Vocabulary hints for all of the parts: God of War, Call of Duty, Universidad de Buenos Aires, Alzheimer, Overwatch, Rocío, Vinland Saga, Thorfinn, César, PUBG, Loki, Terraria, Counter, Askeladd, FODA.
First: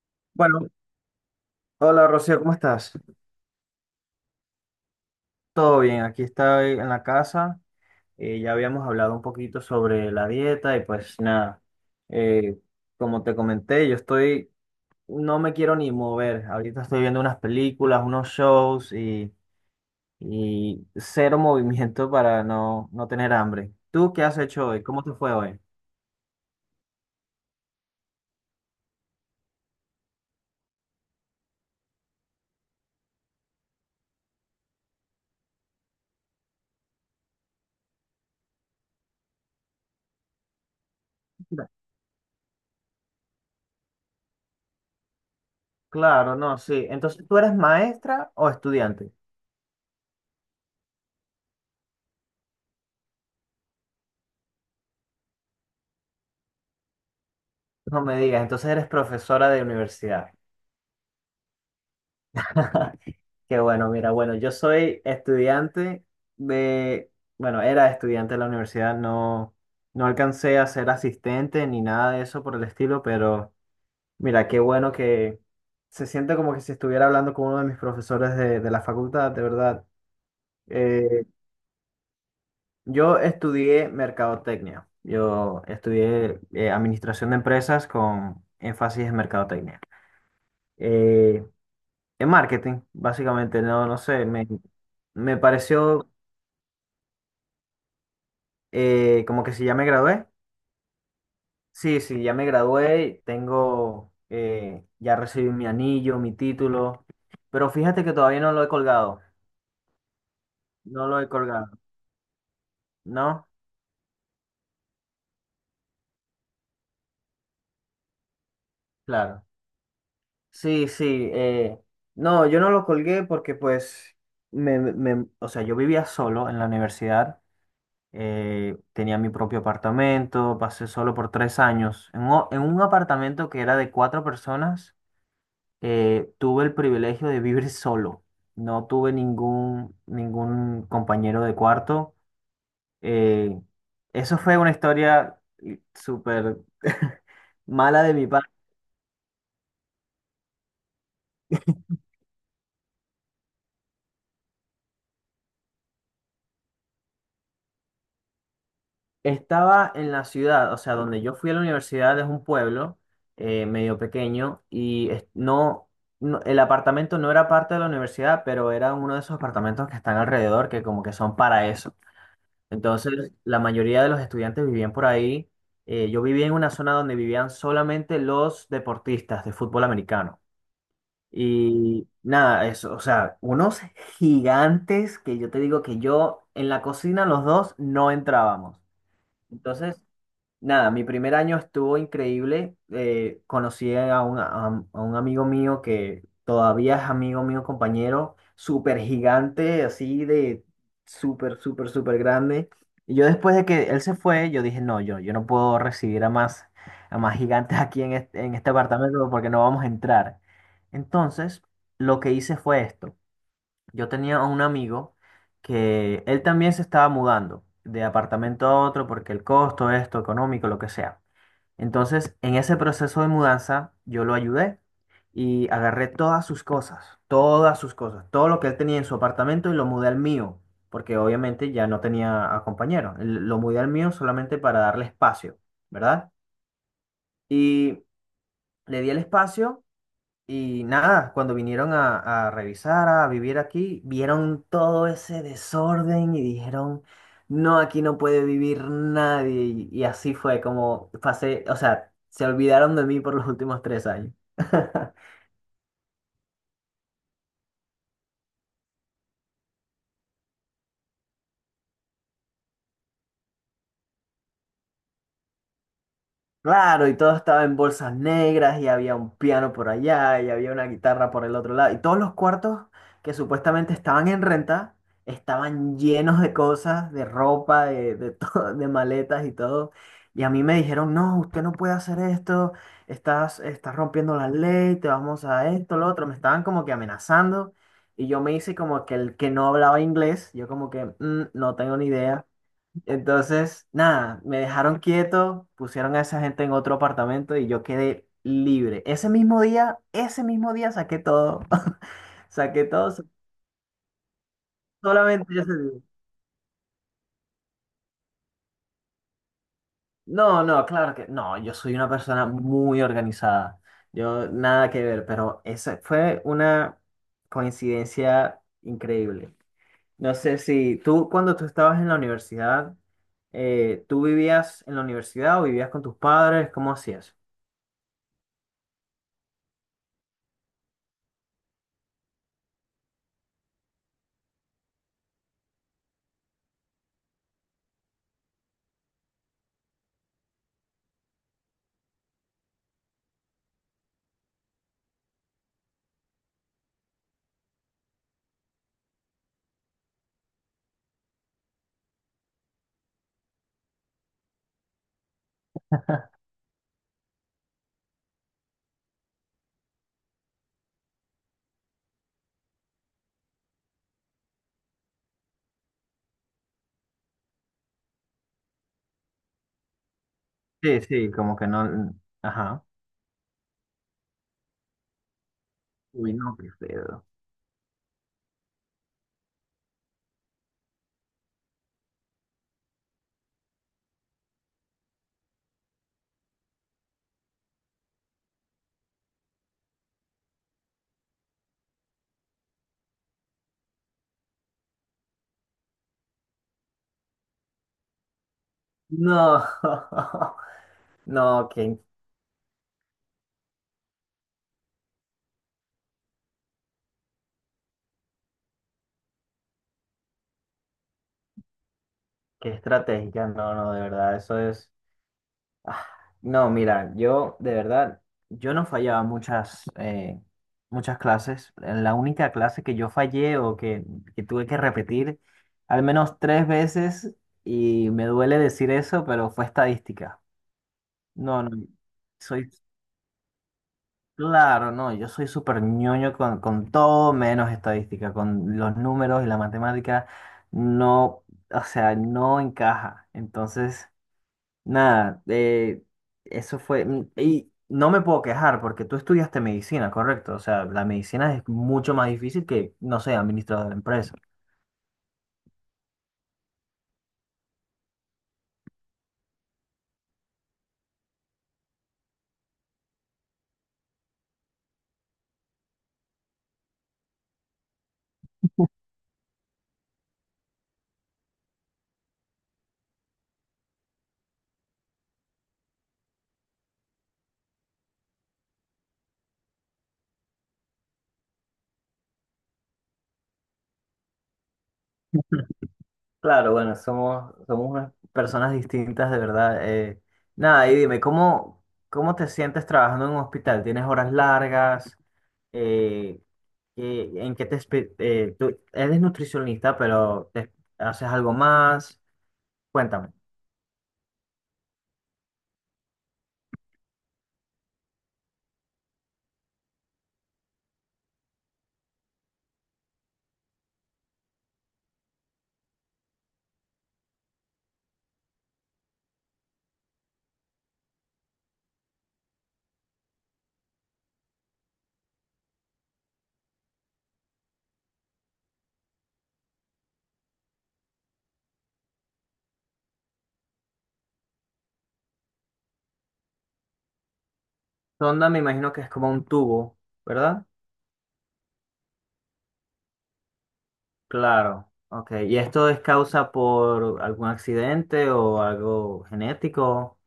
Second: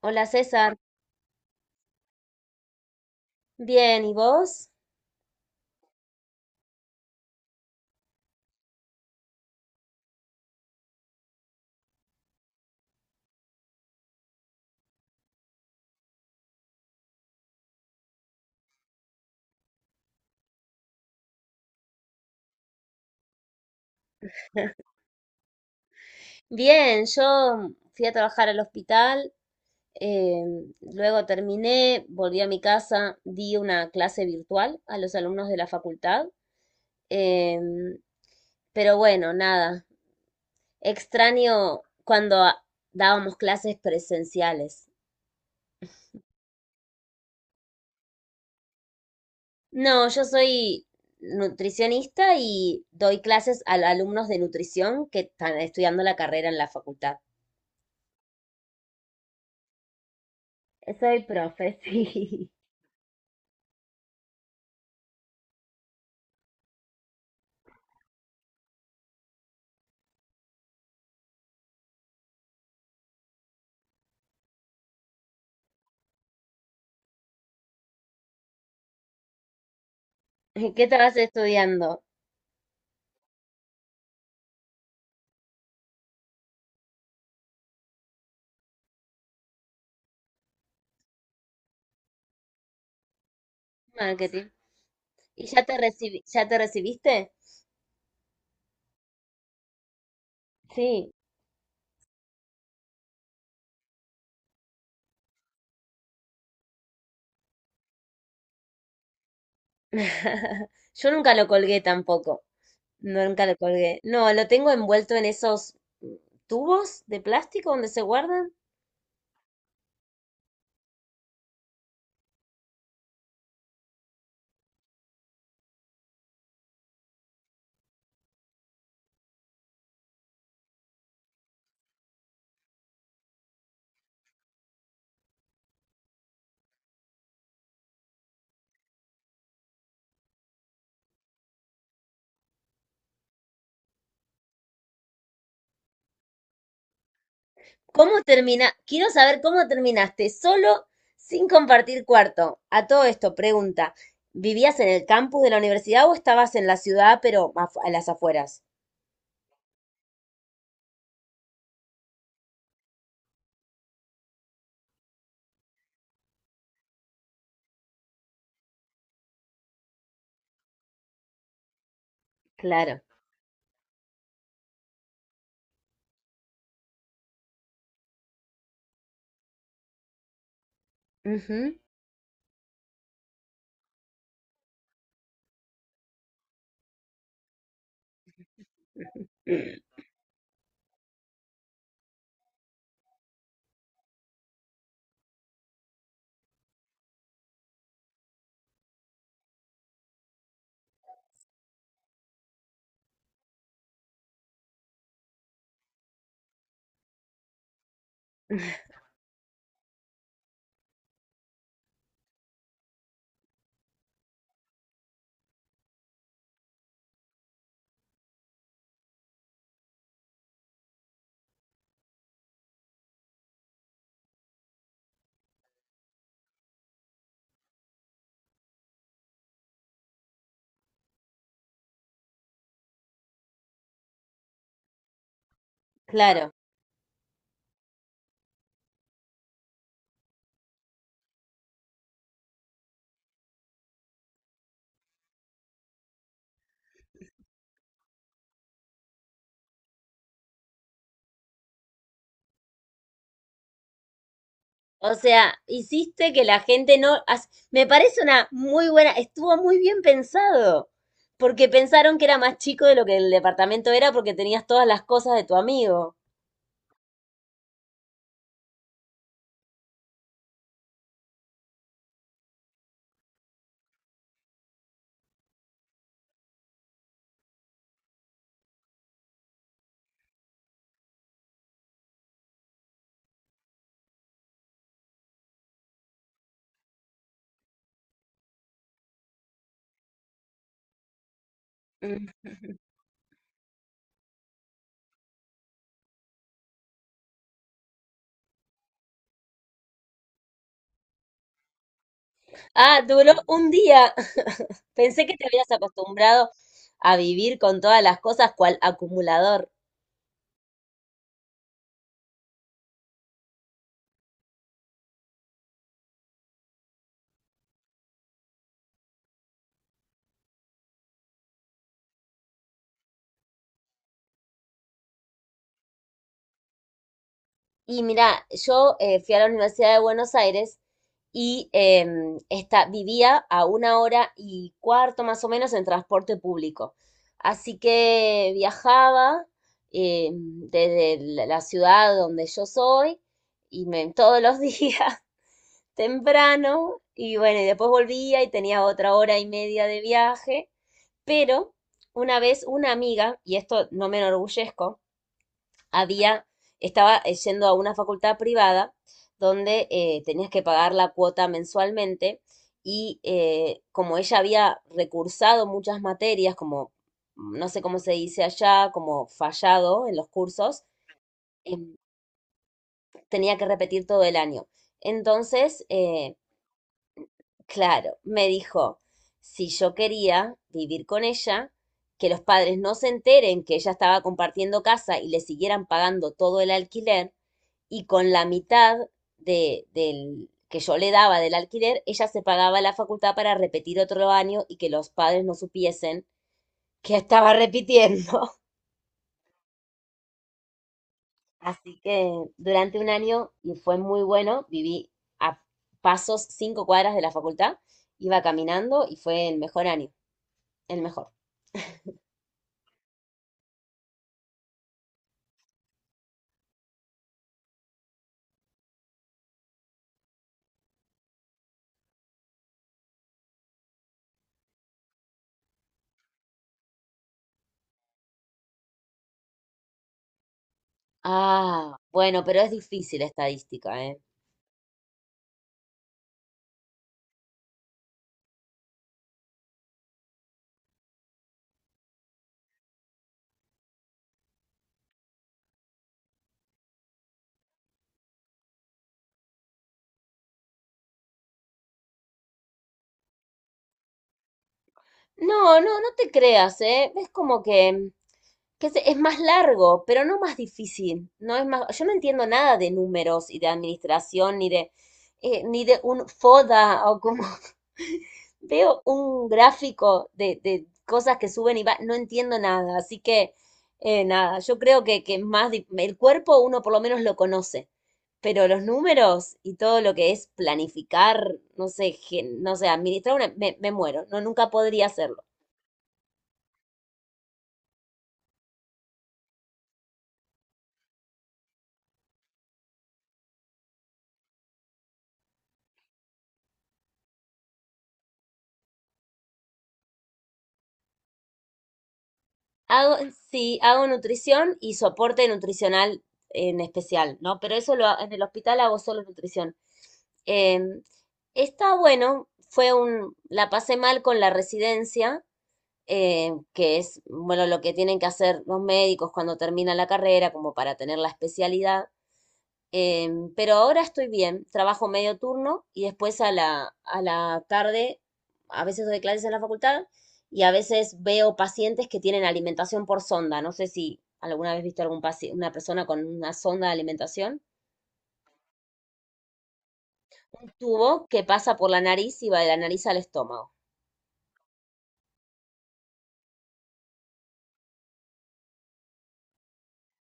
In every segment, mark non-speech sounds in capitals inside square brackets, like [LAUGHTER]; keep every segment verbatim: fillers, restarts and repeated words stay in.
Hola Bueno, César, hola Rocío, ¿cómo estás? bien, ¿y vos? Todo bien, aquí estoy en la casa. Eh, ya habíamos hablado un poquito sobre la dieta y pues nada, eh, como te comenté, yo estoy, no me quiero ni mover. Ahorita estoy viendo unas películas, unos shows y, y cero [LAUGHS] movimiento para no, no tener hambre. ¿Tú qué has hecho hoy? ¿Cómo te fue hoy? Bien, yo fui a trabajar al hospital, eh, luego terminé, volví a mi casa, di una clase virtual a los alumnos de la facultad, em, pero bueno, nada, Mira. extraño cuando a- dábamos clases presenciales. Claro, no, sí. Entonces, ¿tú eres maestra o estudiante? No, yo soy nutricionista y doy clases a alumnos de nutrición que están estudiando la carrera en la facultad. No me digas, entonces eres profesora de universidad. Soy profe, [LAUGHS] sí. [LAUGHS] Qué bueno, mira, bueno, yo soy estudiante de, bueno, era estudiante de la universidad, no, no alcancé a ser asistente ni nada de eso por el estilo, pero mira, qué bueno que se siente como que si estuviera hablando con uno de mis profesores de, de la facultad, de verdad. [LAUGHS] ¿Qué estabas Eh, estudiando? yo estudié mercadotecnia, yo estudié eh, administración de empresas con énfasis en mercadotecnia. Eh, en marketing, básicamente, no, no sé, me, Marketing. me ¿Y ya te pareció. recibi- ya te recibiste? Eh, como que si ya me gradué. Sí. Sí, sí, ya me gradué, tengo, eh, ya recibí mi anillo, mi título, pero fíjate que todavía no lo he colgado, [LAUGHS] no Yo lo he nunca lo colgado, colgué tampoco. No, nunca ¿no? lo colgué. No, lo tengo envuelto en esos tubos de plástico donde se guardan. Claro. Sí, sí, eh, no, yo no lo colgué porque pues, me, me- o sea, yo vivía solo en la universidad, eh, tenía mi propio apartamento, pasé solo por tres años, en un, en un apartamento que era de cuatro personas. Eh, tuve el privilegio de vivir solo. No tuve ningún, ningún compañero de cuarto. Eh, Eso fue una historia eh, súper [LAUGHS] mala de ¿Cómo mi parte. termina? Quiero saber cómo terminaste solo sin compartir cuarto. A todo esto, pregunta, ¿vivías en el campus de la universidad o estabas en la ciudad, pero afu- a las afueras? Estaba en la ciudad, o sea, donde yo fui a la universidad es un pueblo eh, medio pequeño y es- no, no- el apartamento no era parte de la universidad, pero era uno de esos apartamentos que están alrededor que como que son para eso. Claro. Entonces, la mayoría de los estudiantes vivían por ahí. Eh, yo vivía en una zona donde vivían solamente los deportistas de fútbol americano. Ujú. Y nada, eso, o sea, unos gigantes que yo te digo que yo en la cocina los dos no entrábamos. Entonces, nada, mi primer año estuvo increíble. Eh, conocí a, un- a un a un amigo mío que todavía es amigo mío, compañero, súper gigante, así de súper, súper, súper grande. Y yo después de que él se fue, yo dije, no, yo, yo no puedo recibir a más, a más gigantes aquí en este, en este apartamento porque no vamos a entrar. Entonces, lo que hice fue esto. Yo tenía un amigo que él también se estaba mudando de apartamento a otro porque el costo, esto, económico, lo que sea. Entonces, en ese proceso de mudanza, yo lo ayudé y agarré todas sus cosas, todas sus cosas, todo lo que él tenía en su apartamento y lo mudé al mío, porque obviamente ya no tenía a compañero. L- Lo mudé al mío solamente para darle espacio, ¿verdad? Claro. Y le di el espacio y nada, cuando vinieron a, a revisar, a vivir aquí, vieron todo ese desorden y dijeron, no, aquí no puede vivir nadie. Y, y así fue como pasé, o sea, se olvidaron de mí por los últimos tres años. [LAUGHS] O sea, hiciste que la gente no... as- Me parece una muy buena, estuvo muy bien pensado, porque pensaron que era más chico de lo que el departamento era porque tenías todas las cosas de tu amigo. Claro, y todo estaba en bolsas negras y había un piano por allá y había una guitarra por el otro lado. Y todos los cuartos que supuestamente estaban en renta estaban llenos de cosas, de ropa, de, de [LAUGHS] todo, de maletas y todo. Y a mí me dijeron, no, usted no puede hacer esto, estás, estás rompiendo la ley, te vamos a esto, lo otro. Me estaban como que amenazando y yo me hice como que el que no hablaba inglés, yo como que "Mm, no tengo ni idea". Mm. Entonces, nada, me dejaron quieto, pusieron a esa gente en otro apartamento y yo quedé libre. Ese mismo día, ese mismo día saqué todo. [LAUGHS] Saqué Ah, todo, so- duró un día. [LAUGHS] Pensé que te solamente habías ese día. acostumbrado a vivir con todas las cosas cual acumulador. No, no, claro que no, yo soy una persona muy organizada. Yo nada que ver, pero esa fue una coincidencia increíble. No sé si tú, cuando tú estabas en la universidad, eh, ¿tú vivías en la universidad o vivías con tus padres? ¿Cómo hacías? Y mira, yo eh, fui a la Universidad de Buenos Aires y eh, esta, vivía a una hora y cuarto más o menos en transporte público. Así que viajaba eh, desde la la ciudad donde yo soy y me, todos los [LAUGHS] días temprano y bueno, y después volvía y tenía otra hora y media de viaje, pero una vez una amiga, y esto no me enorgullezco, había, estaba eh, yendo a una facultad privada donde eh, tenías que pagar la cuota mensualmente y eh, como ella había recursado muchas materias, como no sé cómo se dice allá, como fallado en los cursos, Sí, sí, como que em, no. Ajá. tenía que repetir todo el año. Entonces, Uy, eh, no, qué feo. claro, me dijo, si yo quería vivir con ella, que los padres no se enteren que ella estaba compartiendo casa y le siguieran pagando todo el alquiler, y con la mitad de, del que yo le daba del alquiler, ella se pagaba la facultad para repetir otro año y que los padres no supiesen que estaba repitiendo. No, [LAUGHS] [LAUGHS] no, qué, Así que durante un año, y fue muy bueno, viví a pasos cinco cuadras de la facultad, iba caminando y fue el mejor año, el mejor. qué estrategia, no, no, de verdad, eso es. ah, No, mira, yo, de verdad, yo no fallaba muchas, eh, muchas clases. La única clase que yo fallé o que, que tuve que repetir al menos tres veces, y me duele decir eso, pero fue estadística. No, no, Ah, bueno, pero soy. es difícil estadística, ¿eh? Claro, no, yo soy súper ñoño con, con todo menos estadística, con los números y la matemática no, o sea, no encaja. Entonces, nada, eh, eso fue, mm, y no me puedo quejar porque tú estudiaste medicina, correcto, o sea, la medicina es mucho más difícil que, no sé, administrador de empresas. No, no, no te creas, ¿eh? Es como que, que se- es más largo, pero no más difícil. No es más, yo no entiendo nada de números y de administración, ni de, eh, ni de un FODA o como [LAUGHS] veo un gráfico de, de cosas que suben y va, no entiendo nada, así que eh, nada, yo creo que, que más di- el cuerpo uno por lo menos lo conoce, pero los números y todo lo que es planificar, no sé, gen- no sé, administrar una, me, me muero, no, nunca podría hacerlo. Claro, bueno, somos, somos unas personas distintas, de verdad. eh. Nada, y dime, ¿cómo, cómo te sientes trabajando en un hospital? ¿Tienes horas largas? Eh, ¿qué- ¿en qué te... espe- eh, tú eres nutricionista, pero te- haces algo más? Hago, Cuéntame. sí, hago nutrición y soporte nutricional en especial, ¿no? Pero eso lo, ha- en el hospital hago solo nutrición. Em, Está bueno, fue un, la pasé mal con la residencia, eh, que es, bueno, lo que tienen que hacer los médicos cuando terminan la carrera, como para tener la especialidad. Em, pero ahora estoy bien, trabajo medio turno y después a la, a la tarde, a veces doy clases en la facultad y a veces veo pacientes que tienen alimentación por sonda. No sé si alguna vez viste algún paci- una persona con una sonda de alimentación, Sonda, me imagino que es como un tubo, ¿verdad? un tubo que pasa por la nariz y va de la nariz al estómago. Claro, ok. ¿Y esto es causa por algún accidente o algo genético?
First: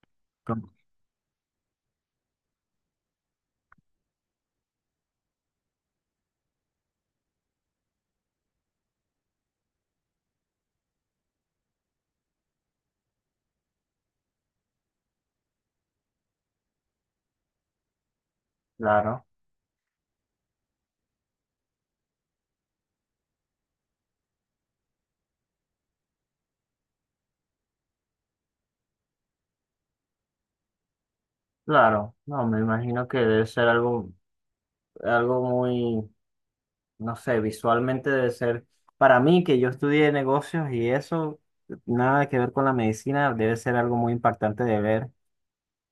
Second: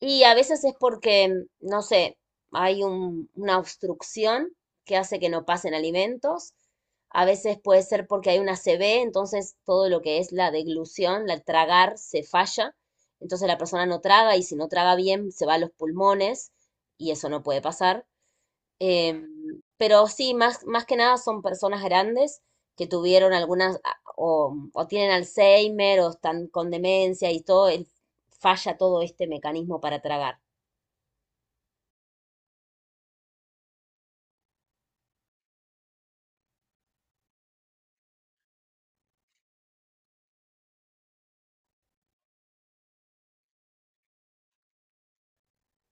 Y a veces Com- es porque, mm, no sé, hay un- una obstrucción que hace que no pasen alimentos. A veces puede ser porque hay una C B, entonces todo lo que es la deglución, la tragar, se falla. Entonces la persona no traga y si no traga bien se va a los pulmones y eso no puede pasar. Claro, Em, pero sí, más, más que nada son personas grandes que tuvieron algunas a- o, o tienen Alzheimer o están con demencia y todo, el- falla todo este mecanismo para tragar. claro. No, me imagino que debe ser algo, algo muy, no sé, visualmente debe ser, para mí que yo estudié negocios y eso, nada que ver con la medicina, debe ser algo muy impactante de ver.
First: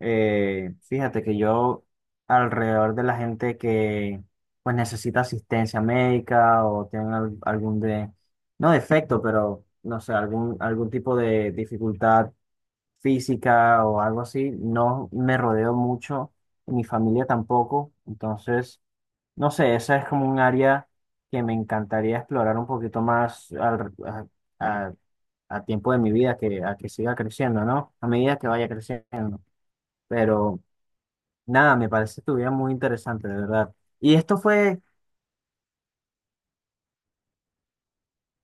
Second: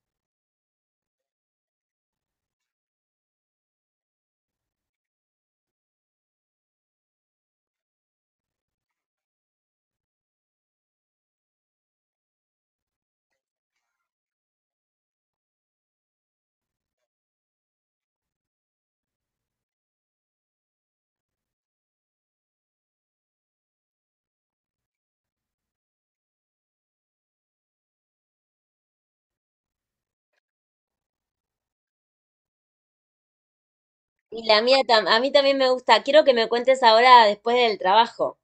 Eh, fíjate que yo alrededor de la gente que pues necesita asistencia médica o tienen al- algún de, no defecto, pero no sé, algún, algún tipo de dificultad física o algo así, no me rodeo mucho, mi familia tampoco, entonces... No sé, esa es como un área que me encantaría explorar un poquito más al- a, a- a tiempo de mi vida, que, a que siga creciendo, ¿no? A medida que vaya creciendo. Pero nada, me parece tu vida muy interesante, de verdad. Y esto Y la mía, fue, tam- a mí también me gusta. Quiero que me cuentes ahora después del trabajo.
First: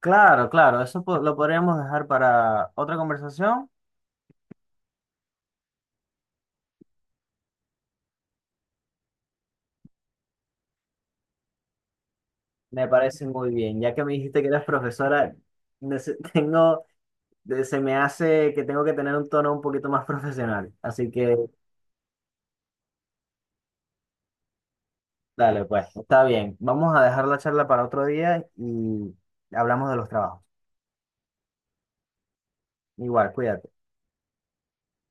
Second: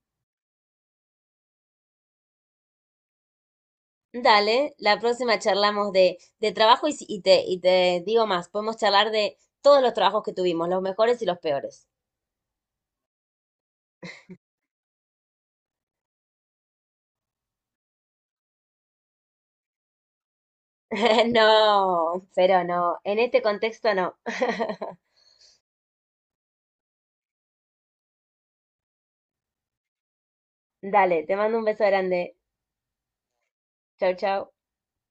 claro, claro, eso po- lo podríamos dejar para otra conversación. Dale, la próxima charlamos de, de trabajo y, si- y te, y te digo más, podemos charlar de todos los trabajos que tuvimos, los mejores y los peores. Me parece muy bien, ya que me dijiste que eras profesora, nece- [LAUGHS] tengo, de- se me hace que tengo que tener un tono un poquito más [LAUGHS] profesional. Así [LAUGHS] que... No, pero no, en este contexto no. [LAUGHS] Dale, pues, está bien. Vamos a dejar la charla para otro día y hablamos de los trabajos. Dale, te mando un beso grande. Igual, cuídate. Chau, chau.